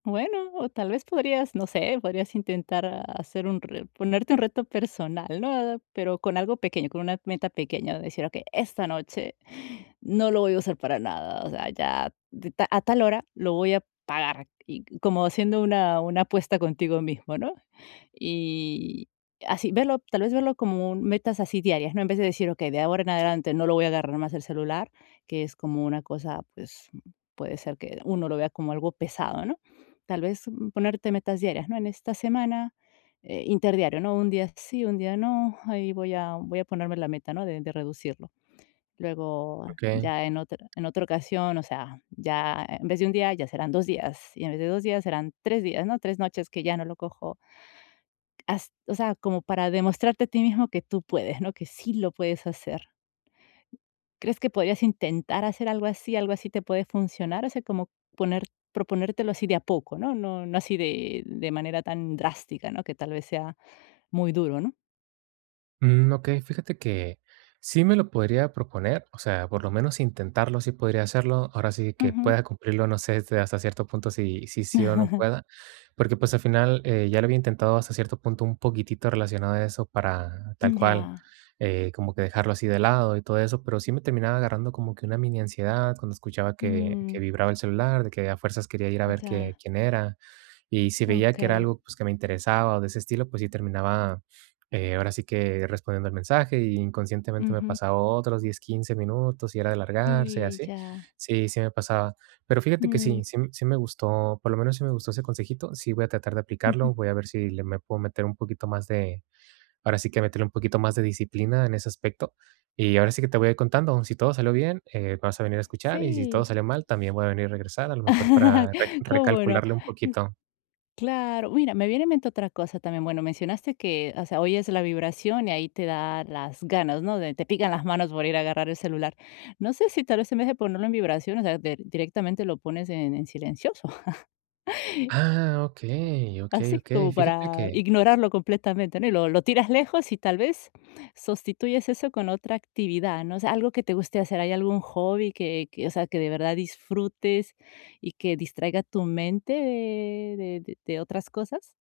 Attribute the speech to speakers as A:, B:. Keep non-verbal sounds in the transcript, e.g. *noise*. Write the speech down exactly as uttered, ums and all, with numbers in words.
A: Bueno, o tal vez podrías, no sé, podrías intentar hacer un ponerte un reto personal, ¿no? Pero con algo pequeño, con una meta pequeña, decir: "Okey, esta noche no lo voy a usar para nada". O sea, ya d a tal hora lo voy a pagar y como haciendo una una apuesta contigo mismo, ¿no? Y así, verlo tal vez verlo como metas así diarias, ¿no? En vez de decir: "Okey, de ahora en adelante no lo voy a agarrar más el celular", que es como una cosa, pues puede ser que uno lo vea como algo pesado, ¿no? Tal vez ponerte metas diarias, ¿no? En esta semana, eh, interdiario, ¿no? Un día sí, un día no, ahí voy a voy a ponerme la meta, ¿no? De de reducirlo. Luego
B: Okey.
A: ya en otr en otra ocasión, o sea, ya en vez de un día, ya serán dos días y en vez de dos días serán tres días, ¿no? tres noches que ya no lo cojo. Hast o sea, como para demostrarte a ti mismo que tú puedes, ¿no? Que sí lo puedes hacer. ¿Crees que podrías intentar hacer algo así algo así te puede funcionar? O sea, como poner proponértelo así de a poco, ¿no? No no así de de manera tan drástica, ¿no? Que tal vez sea muy duro, ¿no?
B: Mm, okey, fíjate que sí me lo podría proponer, o sea, por lo menos intentarlo, sí podría hacerlo, ahora sí que
A: Ujú.
B: pueda cumplirlo, no sé hasta cierto punto si si sí o no pueda, porque, pues, al final, eh, ya lo había intentado hasta cierto punto un poquitito relacionado a eso para tal
A: Mm,
B: cual,
A: ya.
B: eh, como que dejarlo así de lado y todo eso, pero sí me terminaba agarrando como que una mini ansiedad cuando escuchaba que que
A: Mm.
B: vibraba el celular, de que a fuerzas quería ir a ver
A: Ya.
B: que quién era. Y si veía que era
A: Okey.
B: algo, pues, que me interesaba o de ese estilo, pues sí terminaba, eh, ahora sí que respondiendo el mensaje y inconscientemente me
A: Ujú.
B: pasaba otros diez quince minutos y era de alargarse y
A: Y,
B: así.
A: ya.
B: Sí sí me pasaba. Pero fíjate que sí
A: Mm.
B: sí m sí me gustó, por lo menos sí me gustó ese consejito, sí voy a tratar de
A: Ujú.
B: aplicarlo, voy a ver si le me puedo meter un poquito más de ahora sí que meterle un poquito más de disciplina en ese aspecto. Y ahora sí que te voy a ir contando, si todo salió bien, eh, vas a venir a escuchar y si todo
A: Sí.
B: salió mal también voy a venir y regresar, a lo mejor para rec
A: *laughs* ¿Cómo no?
B: recalcularle un poquito.
A: Claro. Mira, me viene a mente otra cosa también. Bueno, mencionaste que, o sea, oyes la vibración y ahí te da las ganas, ¿no?, de te pican las manos por ir a agarrar el celular. No sé si tal vez, en vez de ponerlo en vibración, o sea, del directamente lo pones en en silencioso. *laughs*
B: Ah, okey okey
A: Así,
B: okey.
A: como
B: Fíjate
A: para
B: que
A: ignorarlo completamente, ¿no? Y lo lo tiras lejos y, tal vez, sustituyes eso con otra actividad, ¿no? O sea, algo que te guste hacer. ¿Hay algún hobby que que, o sea, que de verdad disfrutes y que distraiga tu mente de de de otras cosas?